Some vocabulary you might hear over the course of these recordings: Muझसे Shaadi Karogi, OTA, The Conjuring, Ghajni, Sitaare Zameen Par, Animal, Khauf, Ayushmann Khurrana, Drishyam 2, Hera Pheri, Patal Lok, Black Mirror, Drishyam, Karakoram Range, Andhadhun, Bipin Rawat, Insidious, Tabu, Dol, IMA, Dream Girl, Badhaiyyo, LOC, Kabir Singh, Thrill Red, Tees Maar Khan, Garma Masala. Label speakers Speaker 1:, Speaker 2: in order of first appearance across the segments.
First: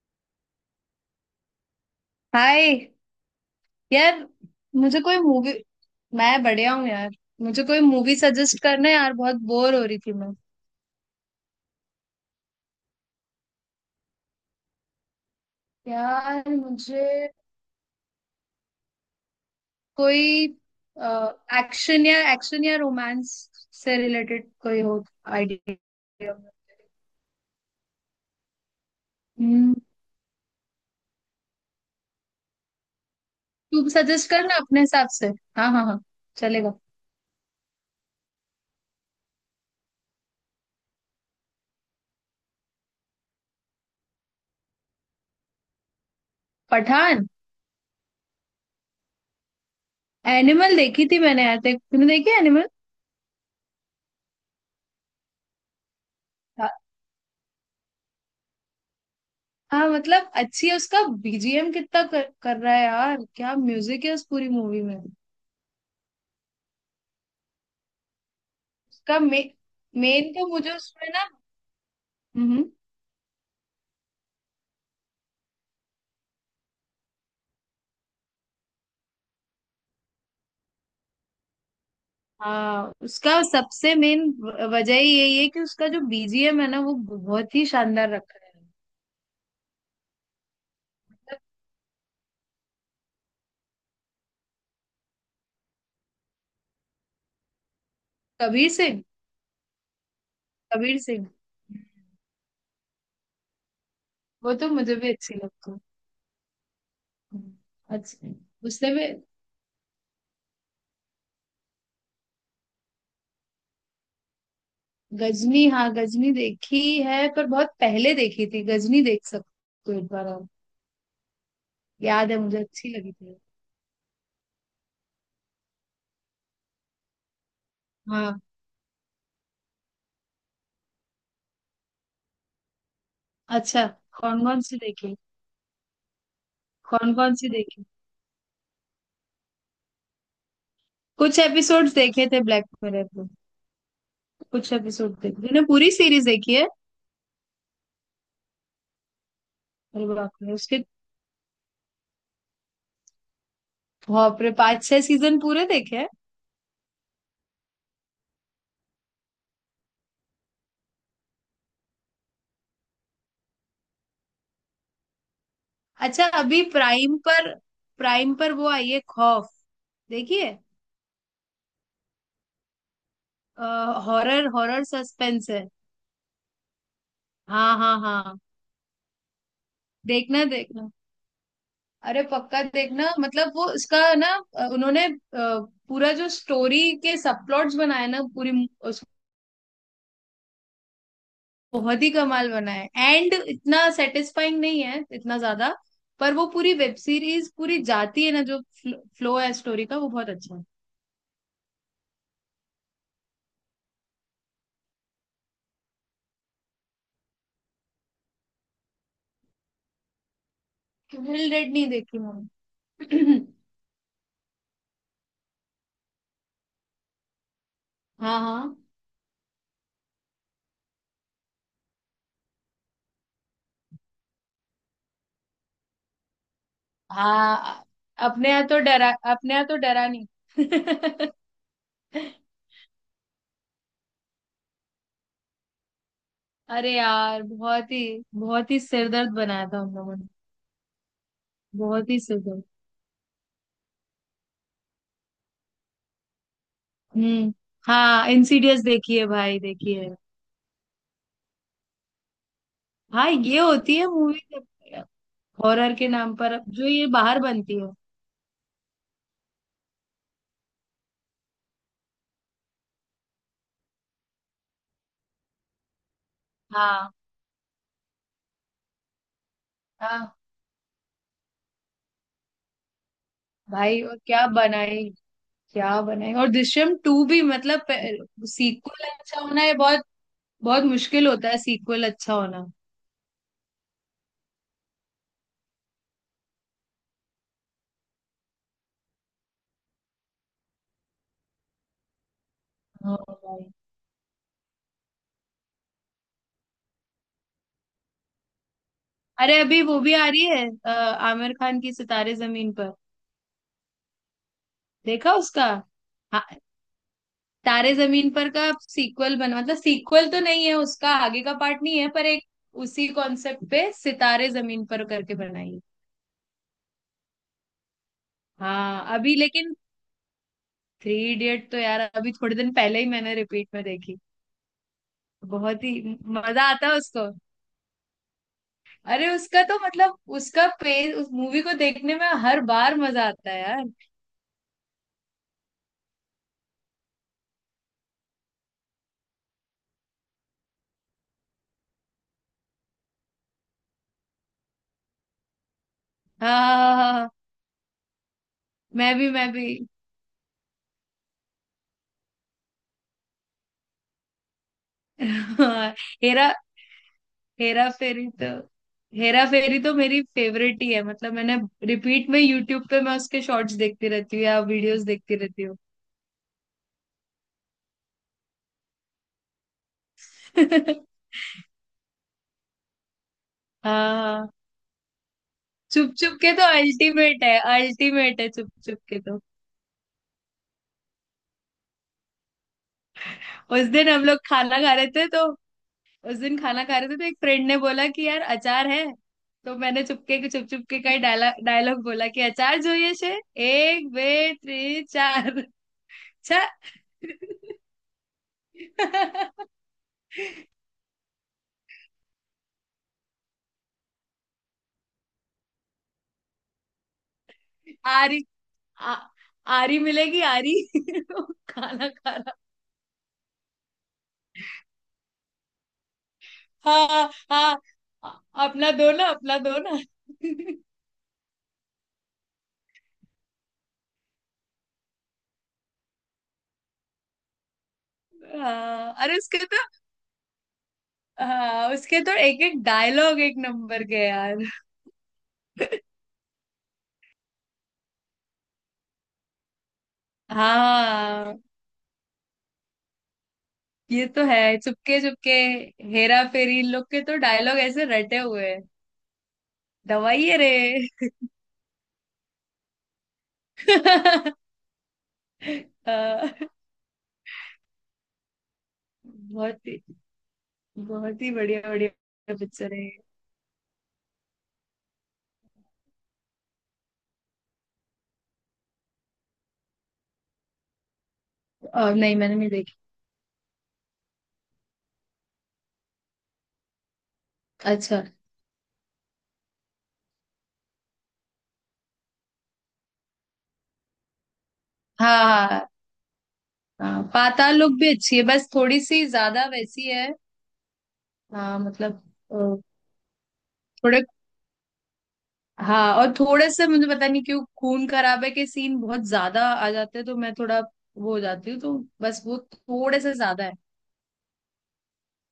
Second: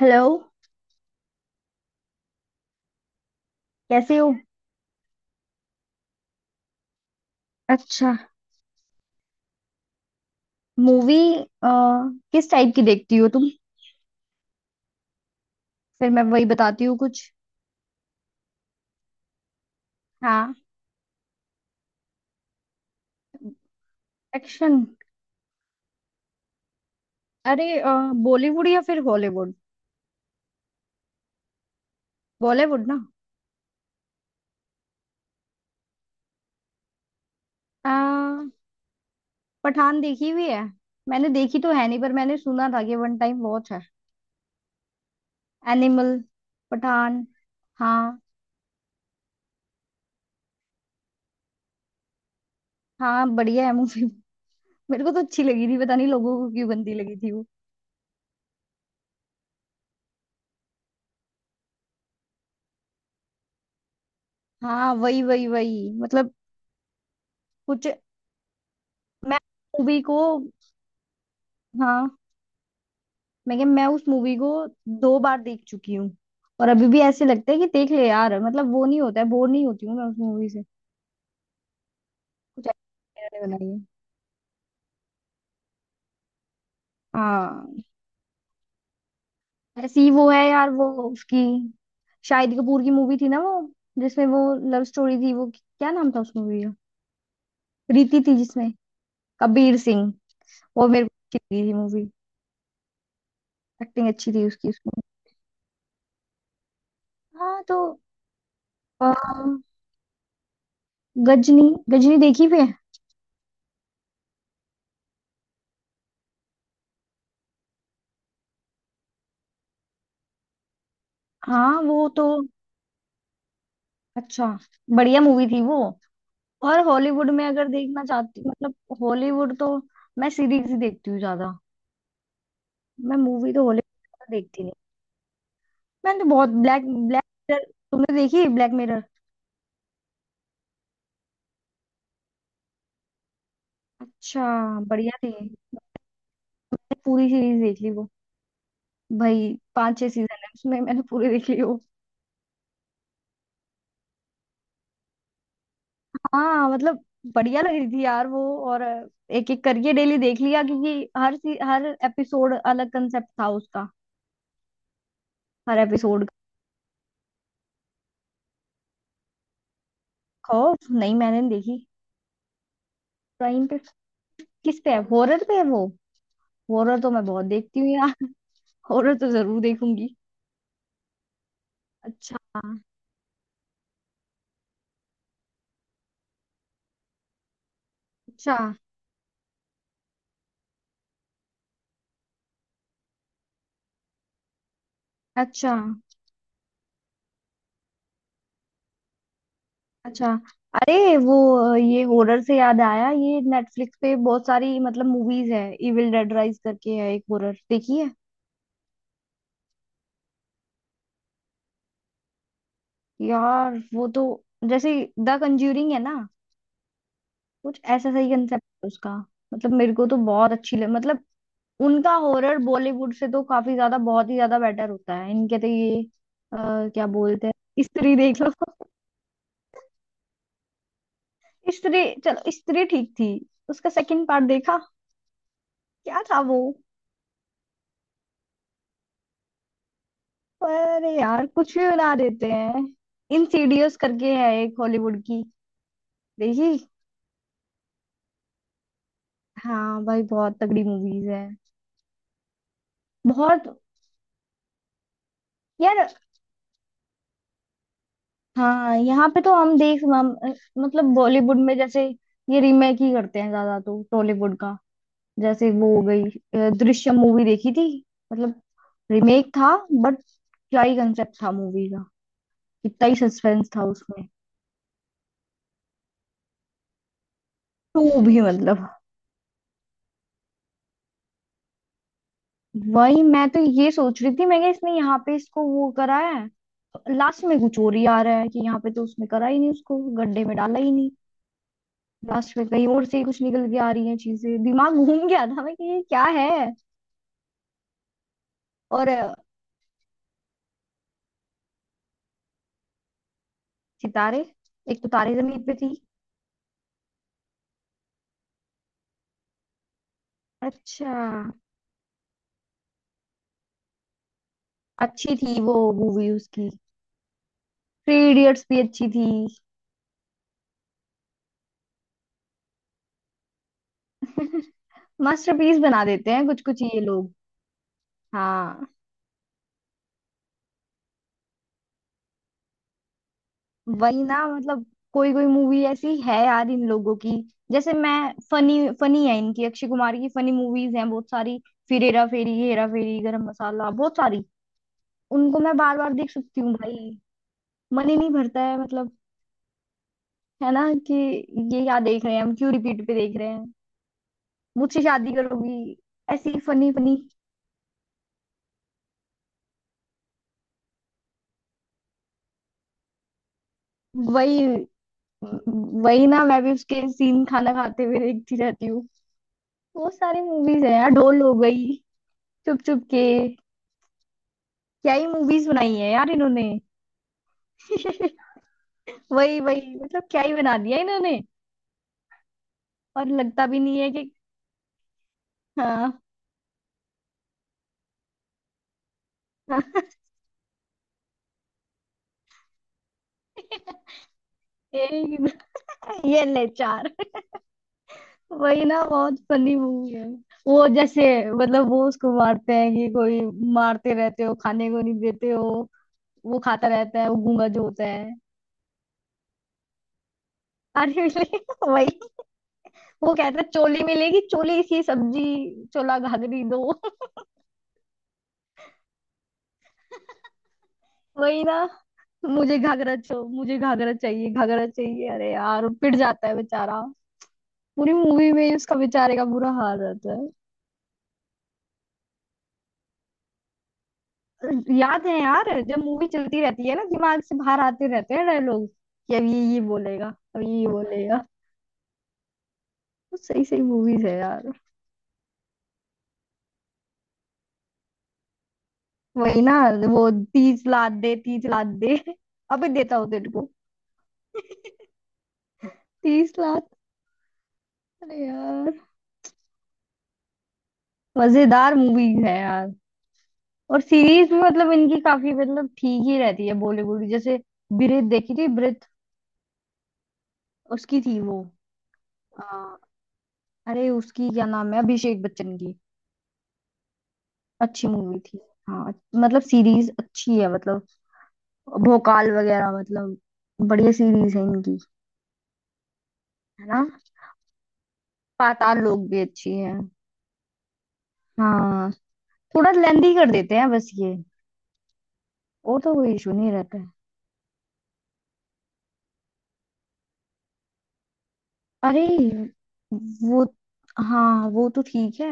Speaker 1: Hello.
Speaker 2: Hi.
Speaker 1: कैसे
Speaker 2: यार।
Speaker 1: हो?
Speaker 2: मुझे कोई मूवी। मैं बढ़िया हूँ यार। मुझे कोई
Speaker 1: अच्छा,
Speaker 2: मूवी सजेस्ट करना यार, बहुत बोर हो रही थी मैं।
Speaker 1: मूवी। किस टाइप की देखती हो तुम? फिर मैं वही
Speaker 2: यार,
Speaker 1: बताती हूँ कुछ।
Speaker 2: मुझे कोई
Speaker 1: हाँ।
Speaker 2: एक्शन या रोमांस से रिलेटेड
Speaker 1: एक्शन।
Speaker 2: कोई हो आइडिया।
Speaker 1: अरे, बॉलीवुड या फिर हॉलीवुड?
Speaker 2: हम्म।
Speaker 1: बॉलीवुड ना।
Speaker 2: तू सजेस्ट करना अपने हिसाब से। हाँ हाँ हाँ, चलेगा।
Speaker 1: अ, पठान देखी हुई है? मैंने देखी तो है नहीं, पर मैंने सुना था कि वन टाइम वॉच है। एनिमल, पठान।
Speaker 2: पठान।
Speaker 1: हाँ।
Speaker 2: एनिमल देखी थी मैंने यार। तूने देखी एनिमल?
Speaker 1: हाँ, बढ़िया है मूवी। मेरे को तो अच्छी लगी थी, पता नहीं लोगों को क्यों
Speaker 2: हाँ।
Speaker 1: गंदी लगी थी वो।
Speaker 2: हाँ, मतलब अच्छी है। उसका बीजीएम कितना कर रहा है यार, क्या म्यूजिक है उस पूरी मूवी
Speaker 1: हाँ,
Speaker 2: में।
Speaker 1: वही वही वही मतलब, कुछ।
Speaker 2: उसका
Speaker 1: मैं मूवी को।
Speaker 2: मेन तो मुझे उसमें ना।
Speaker 1: हाँ।
Speaker 2: हम्म।
Speaker 1: मैं क्या, मैं उस मूवी को 2 बार देख चुकी हूँ, और अभी भी ऐसे लगता है कि देख ले यार मतलब। वो नहीं होता है, बोर नहीं होती हूँ मैं उस मूवी से। कुछ
Speaker 2: हाँ,
Speaker 1: ऐसा
Speaker 2: उसका
Speaker 1: इन्होंने बनाई है।
Speaker 2: सबसे मेन वजह ही यही है कि उसका जो बीजीएम है ना, वो बहुत ही
Speaker 1: हाँ,
Speaker 2: शानदार रखा है।
Speaker 1: ऐसी ही वो है यार वो।
Speaker 2: मतलब।
Speaker 1: उसकी, शाहिद कपूर की मूवी थी ना वो, जिसमें वो लव स्टोरी थी। वो क्या नाम था उस मूवी का? रीति थी जिसमें।
Speaker 2: कबीर सिंह।
Speaker 1: कबीर सिंह। वो
Speaker 2: कबीर
Speaker 1: मेरे
Speaker 2: सिंह।
Speaker 1: को अच्छी लगी थी मूवी, एक्टिंग अच्छी थी
Speaker 2: वो
Speaker 1: उसकी
Speaker 2: तो मुझे
Speaker 1: उसमें।
Speaker 2: भी अच्छी लगती है।
Speaker 1: हाँ तो
Speaker 2: अच्छा। उसने भी।
Speaker 1: अ, गजनी। गजनी देखी फिर?
Speaker 2: गजनी। हाँ, गजनी देखी है पर बहुत पहले देखी थी। गजनी देख सकते हो एक बार आप।
Speaker 1: हाँ वो तो।
Speaker 2: याद है, मुझे अच्छी लगी थी।
Speaker 1: अच्छा। बढ़िया मूवी थी वो। और हॉलीवुड में अगर देखना चाहती
Speaker 2: हाँ।
Speaker 1: हूँ, मतलब हॉलीवुड तो मैं सीरीज ही देखती हूँ ज्यादा, मैं मूवी तो
Speaker 2: अच्छा।
Speaker 1: हॉलीवुड
Speaker 2: कौन कौन
Speaker 1: देखती नहीं।
Speaker 2: सी देखी।
Speaker 1: मैंने तो बहुत ब्लैक,
Speaker 2: कौन
Speaker 1: ब्लैक
Speaker 2: कौन सी
Speaker 1: मिरर।
Speaker 2: देखी।
Speaker 1: तुमने देखी ब्लैक मिरर?
Speaker 2: कुछ एपिसोड्स देखे थे ब्लैक मिरर के।
Speaker 1: अच्छा।
Speaker 2: कुछ एपिसोड
Speaker 1: बढ़िया थी,
Speaker 2: देखे। तूने
Speaker 1: मैंने
Speaker 2: पूरी सीरीज देखी है?
Speaker 1: पूरी सीरीज देख ली वो। भाई पांच
Speaker 2: अरे
Speaker 1: छह
Speaker 2: बाप
Speaker 1: सीजन है
Speaker 2: रे
Speaker 1: उसमें,
Speaker 2: उसके
Speaker 1: मैंने पूरी देख ली वो।
Speaker 2: बाप रे, 5-6 सीजन पूरे देखे हैं?
Speaker 1: हाँ मतलब बढ़िया लग रही थी यार वो। और एक एक करके डेली देख लिया, क्योंकि हर हर एपिसोड अलग कंसेप्ट था उसका, हर एपिसोड
Speaker 2: अच्छा।
Speaker 1: का।
Speaker 2: अभी प्राइम पर वो आई है खौफ। देखिए।
Speaker 1: खौफ? नहीं, मैंने नहीं देखी। प्राइम पे?
Speaker 2: हॉरर
Speaker 1: किस
Speaker 2: हॉरर
Speaker 1: पे है? हॉरर
Speaker 2: सस्पेंस
Speaker 1: पे
Speaker 2: है।
Speaker 1: है वो? हॉरर तो मैं बहुत
Speaker 2: हाँ
Speaker 1: देखती हूँ
Speaker 2: हाँ
Speaker 1: यार।
Speaker 2: हाँ।
Speaker 1: हॉरर तो जरूर देखूंगी।
Speaker 2: देखना देखना। अरे
Speaker 1: अच्छा,
Speaker 2: पक्का देखना, मतलब वो उसका ना उन्होंने पूरा जो स्टोरी के सब प्लॉट्स बनाए ना पूरी,
Speaker 1: अच्छा,
Speaker 2: बहुत ही कमाल बना है। एंड इतना सेटिस्फाइंग नहीं है इतना
Speaker 1: अच्छा,
Speaker 2: ज्यादा। पर वो पूरी वेब सीरीज पूरी जाती है ना, जो फ्लो है स्टोरी का, वो
Speaker 1: अच्छा।
Speaker 2: बहुत अच्छा है।
Speaker 1: अरे वो, ये हॉरर से याद आया, ये नेटफ्लिक्स पे बहुत सारी मतलब मूवीज है। इविल डेड राइज करके है एक हॉरर, देखी है?
Speaker 2: थ्रिल रेड नहीं देखी मैंने।
Speaker 1: यार वो तो जैसे द कंज्यूरिंग है ना, कुछ ऐसा सही
Speaker 2: हाँ
Speaker 1: कंसेप्ट
Speaker 2: हाँ
Speaker 1: है उसका। मतलब मेरे को तो बहुत अच्छी लग, मतलब उनका हॉरर बॉलीवुड से तो काफी ज्यादा, बहुत ही ज्यादा बेटर होता है इनके तो। ये अ, क्या बोलते हैं,
Speaker 2: हाँ।
Speaker 1: स्त्री देख लो।
Speaker 2: अपने यहाँ तो डरा नहीं।
Speaker 1: स्त्री, चलो स्त्री ठीक थी। उसका सेकंड पार्ट देखा, क्या था वो?
Speaker 2: अरे यार बहुत ही सिरदर्द बनाया था उन लोगों ने।
Speaker 1: अरे यार, कुछ भी
Speaker 2: बहुत
Speaker 1: बना
Speaker 2: ही
Speaker 1: देते
Speaker 2: सिरदर्द।
Speaker 1: हैं। इंसीडियस करके है एक हॉलीवुड की, देखी?
Speaker 2: हम्म। हाँ, इंसीडियस देखी है भाई, देखी
Speaker 1: हाँ
Speaker 2: है।
Speaker 1: भाई, बहुत तगड़ी मूवीज है,
Speaker 2: हाँ, ये
Speaker 1: बहुत।
Speaker 2: होती है मूवी हॉरर के
Speaker 1: यार
Speaker 2: नाम पर जो ये बाहर बनती है।
Speaker 1: हाँ, यहाँ पे तो मतलब बॉलीवुड में जैसे ये रीमेक ही करते हैं ज्यादा तो, टॉलीवुड का। जैसे वो हो गई
Speaker 2: हाँ
Speaker 1: दृश्यम मूवी देखी थी। मतलब रीमेक था, बट
Speaker 2: हाँ।
Speaker 1: क्या ही कंसेप्ट था मूवी का, कितना ही सस्पेंस था
Speaker 2: भाई, और
Speaker 1: उसमें।
Speaker 2: क्या बनाई, क्या बनाई, और दृश्यम टू भी मतलब।
Speaker 1: टू भी मतलब।
Speaker 2: सीक्वल अच्छा होना ये बहुत बहुत मुश्किल होता है, सीक्वल अच्छा होना।
Speaker 1: वही, मैं तो ये सोच रही थी मैं क्या, इसने यहाँ पे इसको वो करा है। लास्ट में कुछ और ही आ रहा है कि यहाँ पे तो उसने करा ही नहीं, उसको गड्ढे में डाला ही नहीं। लास्ट में कहीं और
Speaker 2: हाँ
Speaker 1: से ही कुछ
Speaker 2: भाई।
Speaker 1: निकल के आ रही है चीजें, दिमाग घूम गया था मैं कि ये क्या है। और
Speaker 2: अरे, अभी वो भी आ रही है आमिर खान की सितारे जमीन पर।
Speaker 1: सितारे। एक तो
Speaker 2: देखा
Speaker 1: तारे जमीन
Speaker 2: उसका?
Speaker 1: पे थी।
Speaker 2: हाँ, तारे जमीन पर का सीक्वल बना, मतलब सीक्वल तो नहीं है उसका,
Speaker 1: अच्छा।
Speaker 2: आगे का पार्ट नहीं है पर एक उसी कॉन्सेप्ट पे सितारे जमीन पर करके
Speaker 1: अच्छी थी
Speaker 2: बनाई
Speaker 1: वो
Speaker 2: है।
Speaker 1: मूवी उसकी। थ्री इडियट्स भी अच्छी
Speaker 2: हाँ
Speaker 1: थी।
Speaker 2: अभी, लेकिन थ्री इडियट तो यार अभी थोड़े दिन पहले ही मैंने रिपीट में देखी।
Speaker 1: मास्टरपीस
Speaker 2: बहुत ही।
Speaker 1: बना देते हैं कुछ
Speaker 2: मजा
Speaker 1: कुछ
Speaker 2: आता है
Speaker 1: ये
Speaker 2: उसको।
Speaker 1: लोग। हाँ
Speaker 2: अरे उसका तो मतलब उसका पेज, उस मूवी को देखने में हर बार मजा आता है यार।
Speaker 1: वही ना मतलब, कोई कोई मूवी ऐसी है यार इन लोगों की। जैसे मैं, फनी फनी है इनकी, अक्षय कुमार की फनी मूवीज हैं बहुत सारी। फिर हेरा फेरी, हेरा फेरी, गरम मसाला, बहुत सारी। उनको मैं बार बार देख
Speaker 2: हाँ
Speaker 1: सकती हूँ
Speaker 2: हाँ हाँ हाँ,
Speaker 1: भाई,
Speaker 2: हाँ।
Speaker 1: मन ही नहीं भरता है
Speaker 2: मैं
Speaker 1: मतलब।
Speaker 2: भी मैं भी।
Speaker 1: है ना कि ये क्या देख रहे हैं, हम क्यों रिपीट पे देख रहे हैं? मुझसे शादी करोगी,
Speaker 2: हाँ, हेरा
Speaker 1: ऐसी फनी फनी।
Speaker 2: हेरा फेरी तो। हेरा फेरी तो मेरी फेवरेट ही है मतलब। मैंने रिपीट में यूट्यूब पे मैं उसके शॉर्ट्स देखती रहती हूँ या
Speaker 1: वही,
Speaker 2: वीडियोस देखती रहती हूँ।
Speaker 1: वही ना, मैं भी उसके सीन खाना खाते हुए देखती रहती हूँ। बहुत सारी मूवीज है यार, ढोल हो गई, चुप चुप के,
Speaker 2: हाँ हाँ।
Speaker 1: क्या ही मूवीज बनाई है
Speaker 2: चुप
Speaker 1: यार
Speaker 2: चुप के तो
Speaker 1: इन्होंने।
Speaker 2: अल्टीमेट है, अल्टीमेट है चुप चुप के तो।
Speaker 1: वही वही मतलब, क्या ही बना दिया इन्होंने, और लगता भी
Speaker 2: उस
Speaker 1: नहीं
Speaker 2: दिन
Speaker 1: है
Speaker 2: हम
Speaker 1: कि।
Speaker 2: लोग खाना खा रहे थे तो।
Speaker 1: हाँ,
Speaker 2: उस दिन खाना खा रहे थे तो एक फ्रेंड ने बोला कि यार अचार है। तो
Speaker 1: हाँ।
Speaker 2: मैंने चुप चुप के कई डायलॉग डायलॉग बोला कि अचार જોઈએ છે। एक बे त्रे चार।
Speaker 1: एक-, ये ले
Speaker 2: चार।
Speaker 1: चार। वही ना, बहुत फनी मूवी है। वो जैसे, मतलब वो उसको मारते हैं कि कोई, मारते रहते हो खाने को नहीं देते हो, वो खाता रहता है वो गूंगा जो होता है।
Speaker 2: आरी आ, आरी मिलेगी आरी।
Speaker 1: अरे।
Speaker 2: खाना
Speaker 1: वही,
Speaker 2: खा रहा।
Speaker 1: वो कहता है चोली मिलेगी, चोली सी सब्जी, चोला घाघरी दो।
Speaker 2: हाँ हाँ। अ- अपना दो ना, अपना दो ना।
Speaker 1: वही ना, मुझे घाघरा चाहिए, घाघरा चाहिए। अरे यार, पिट जाता है बेचारा, पूरी मूवी में ही उसका
Speaker 2: हाँ,
Speaker 1: बेचारे
Speaker 2: अरे
Speaker 1: का
Speaker 2: उसके
Speaker 1: बुरा
Speaker 2: तो।
Speaker 1: हाल रहता
Speaker 2: हाँ उसके तो एक एक डायलॉग एक नंबर के यार।
Speaker 1: है। याद है यार, जब मूवी चलती रहती है ना, दिमाग से बाहर आते रहते हैं डायलॉग कि अब ये बोलेगा, अब ये बोलेगा।
Speaker 2: हाँ,
Speaker 1: तो सही सही मूवीज
Speaker 2: ये
Speaker 1: है
Speaker 2: तो
Speaker 1: यार।
Speaker 2: है चुपके चुपके, हेरा फेरी, इन लोग के तो डायलॉग ऐसे रटे हुए हैं।
Speaker 1: वही ना, वो
Speaker 2: दवाइए रे।
Speaker 1: 30 लात दे, 30 लात दे, अबे देता हूँ तेरे को
Speaker 2: अ,
Speaker 1: 30 लात। अरे यार,
Speaker 2: बहुत ही बहुत ही बढ़िया
Speaker 1: मजेदार मूवी
Speaker 2: बढ़िया
Speaker 1: है यार।
Speaker 2: पिक्चर है।
Speaker 1: और सीरीज भी मतलब इनकी काफी, मतलब ठीक ही रहती है बॉलीवुड की। जैसे ब्रीथ, देखी थी ब्रीथ? उसकी थी वो,
Speaker 2: और नहीं, मैंने
Speaker 1: अ,
Speaker 2: नहीं देखी।
Speaker 1: अरे उसकी क्या नाम है, अभिषेक बच्चन की, अच्छी
Speaker 2: अच्छा।
Speaker 1: मूवी थी। हाँ मतलब सीरीज अच्छी है, मतलब भोकाल वगैरह, मतलब बढ़िया सीरीज है इनकी।
Speaker 2: हाँ हाँ
Speaker 1: है ना?
Speaker 2: हाँ, पाताल लोक भी अच्छी है, बस
Speaker 1: पाताल
Speaker 2: थोड़ी सी
Speaker 1: लोक भी
Speaker 2: ज्यादा
Speaker 1: अच्छी है।
Speaker 2: वैसी है। हाँ
Speaker 1: हाँ
Speaker 2: मतलब अ,
Speaker 1: थोड़ा लेंदी कर देते हैं बस
Speaker 2: थोड़े।
Speaker 1: ये, और तो
Speaker 2: हाँ, और
Speaker 1: कोई इशू
Speaker 2: थोड़े
Speaker 1: नहीं
Speaker 2: से
Speaker 1: रहता।
Speaker 2: मुझे पता नहीं क्यों खून खराबे के सीन बहुत ज्यादा आ जाते हैं तो मैं थोड़ा। वो हो जाती हूँ तो
Speaker 1: अरे
Speaker 2: बस, वो थोड़े से
Speaker 1: वो,
Speaker 2: ज्यादा है।
Speaker 1: हाँ वो तो ठीक है।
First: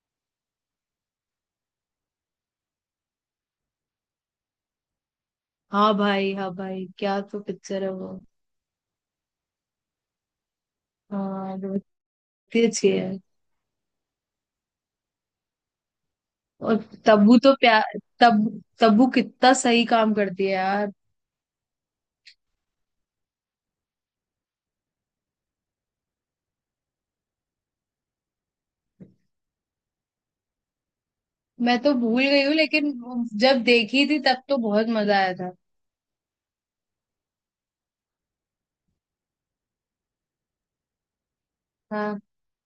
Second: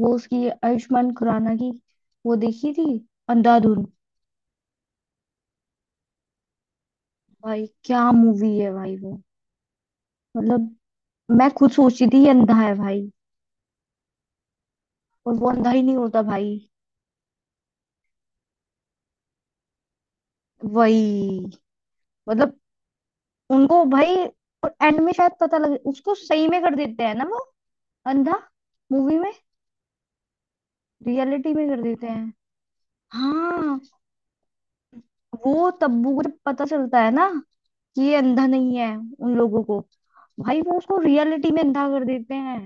Speaker 1: वो उसकी आयुष्मान खुराना की, वो देखी थी, अंधाधुन।
Speaker 2: हाँ भाई, हाँ भाई, क्या तो
Speaker 1: भाई
Speaker 2: पिक्चर है
Speaker 1: क्या
Speaker 2: वो।
Speaker 1: मूवी है भाई वो, मतलब। मैं
Speaker 2: हाँ,
Speaker 1: खुद
Speaker 2: बहुत
Speaker 1: सोचती थी ये अंधा
Speaker 2: ही
Speaker 1: है
Speaker 2: अच्छी
Speaker 1: भाई,
Speaker 2: है।
Speaker 1: और वो अंधा ही नहीं होता भाई।
Speaker 2: और तब्बू तो प्यार तब तब्बू कितना सही काम करती है यार।
Speaker 1: वही मतलब, उनको भाई, और एंड में शायद पता लगे उसको, सही में कर देते हैं ना वो अंधा। मूवी में, रियलिटी में
Speaker 2: मैं
Speaker 1: कर
Speaker 2: तो
Speaker 1: देते
Speaker 2: भूल
Speaker 1: हैं।
Speaker 2: गई हूँ, लेकिन जब
Speaker 1: हाँ
Speaker 2: देखी थी तब तो बहुत मजा आया था।
Speaker 1: वो तब्बू को जब पता चलता है ना कि ये अंधा नहीं है, उन लोगों को भाई, वो उसको रियलिटी में अंधा कर
Speaker 2: हाँ।
Speaker 1: देते हैं।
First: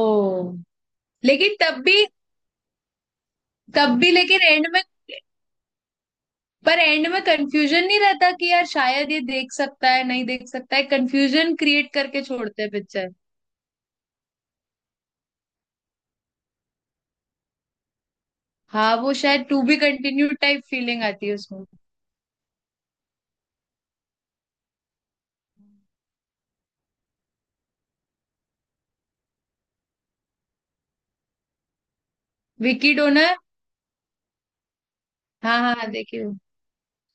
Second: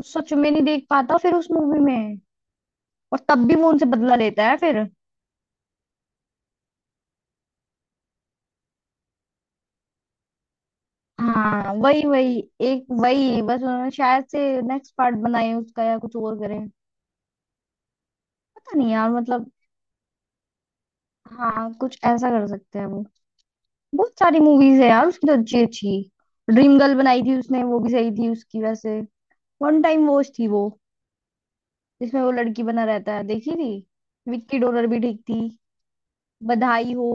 Speaker 1: वो सच में नहीं देख पाता फिर उस
Speaker 2: लेकिन
Speaker 1: मूवी
Speaker 2: तब भी।
Speaker 1: में, और तब भी वो उनसे
Speaker 2: तब भी,
Speaker 1: बदला
Speaker 2: लेकिन
Speaker 1: लेता है
Speaker 2: एंड में।
Speaker 1: फिर।
Speaker 2: पर एंड में कंफ्यूजन नहीं रहता कि यार शायद ये देख सकता है, नहीं देख सकता है, कंफ्यूजन
Speaker 1: हाँ
Speaker 2: क्रिएट
Speaker 1: वही
Speaker 2: करके
Speaker 1: वही,
Speaker 2: छोड़ते हैं
Speaker 1: एक
Speaker 2: पिक्चर।
Speaker 1: वही बस, उन्होंने शायद से नेक्स्ट पार्ट बनाए उसका या कुछ और करें, पता नहीं
Speaker 2: हाँ,
Speaker 1: यार
Speaker 2: वो शायद
Speaker 1: मतलब।
Speaker 2: To be continue type feeling आती है उसमें।
Speaker 1: हाँ कुछ ऐसा कर सकते हैं वो। बहुत सारी मूवीज है यार उसकी तो, अच्छी अच्छी। ड्रीम गर्ल बनाई थी उसने, वो भी सही थी उसकी वैसे, वन टाइम वॉच थी वो, जिसमें वो लड़की बना
Speaker 2: विकी
Speaker 1: रहता है,
Speaker 2: डोनर।
Speaker 1: देखी थी? विक्की डोनर भी ठीक थी।
Speaker 2: हाँ हाँ हाँ, देखिए।
Speaker 1: बधाई हो,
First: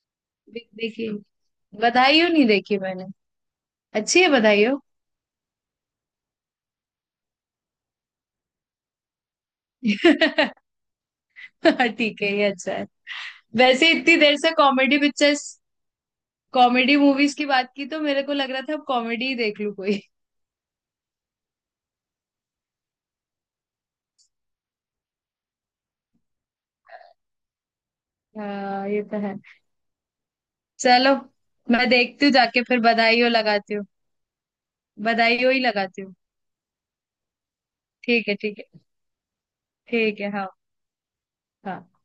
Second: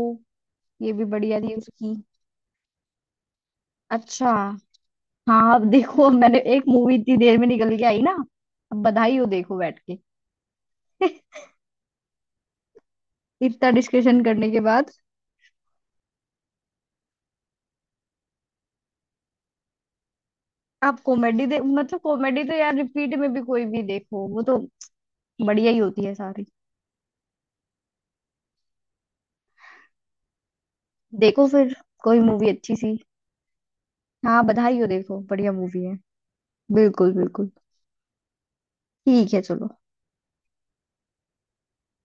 Speaker 1: ये भी
Speaker 2: देखिए।
Speaker 1: बढ़िया थी उसकी।
Speaker 2: बधाइयो नहीं देखी मैंने। अच्छी है
Speaker 1: अच्छा।
Speaker 2: बधाइयो।
Speaker 1: हाँ अब देखो, मैंने एक मूवी इतनी देर में निकल के आई ना। अब बधाई हो देखो बैठ के।
Speaker 2: ठीक है, ये अच्छा है।
Speaker 1: इतना
Speaker 2: वैसे, इतनी
Speaker 1: डिस्कशन
Speaker 2: देर
Speaker 1: करने
Speaker 2: से
Speaker 1: के बाद।
Speaker 2: कॉमेडी मूवीज की बात की तो मेरे को लग रहा था अब कॉमेडी ही देख लूं कोई।
Speaker 1: आप कॉमेडी दे, मतलब कॉमेडी तो यार, रिपीट में भी कोई भी देखो, वो तो बढ़िया ही होती है सारी।
Speaker 2: हाँ, ये तो है। चलो।
Speaker 1: देखो फिर
Speaker 2: मैं
Speaker 1: कोई
Speaker 2: देखती हूँ
Speaker 1: मूवी
Speaker 2: जाके
Speaker 1: अच्छी
Speaker 2: फिर
Speaker 1: सी।
Speaker 2: बधाइयो लगाती हूँ।
Speaker 1: हाँ बधाई हो देखो,
Speaker 2: बधाइयो
Speaker 1: बढ़िया
Speaker 2: ही
Speaker 1: मूवी है।
Speaker 2: लगाती हूँ।
Speaker 1: बिल्कुल बिल्कुल।
Speaker 2: ठीक है, ठीक है।
Speaker 1: ठीक है चलो।
Speaker 2: ठीक है, हाँ। हाँ।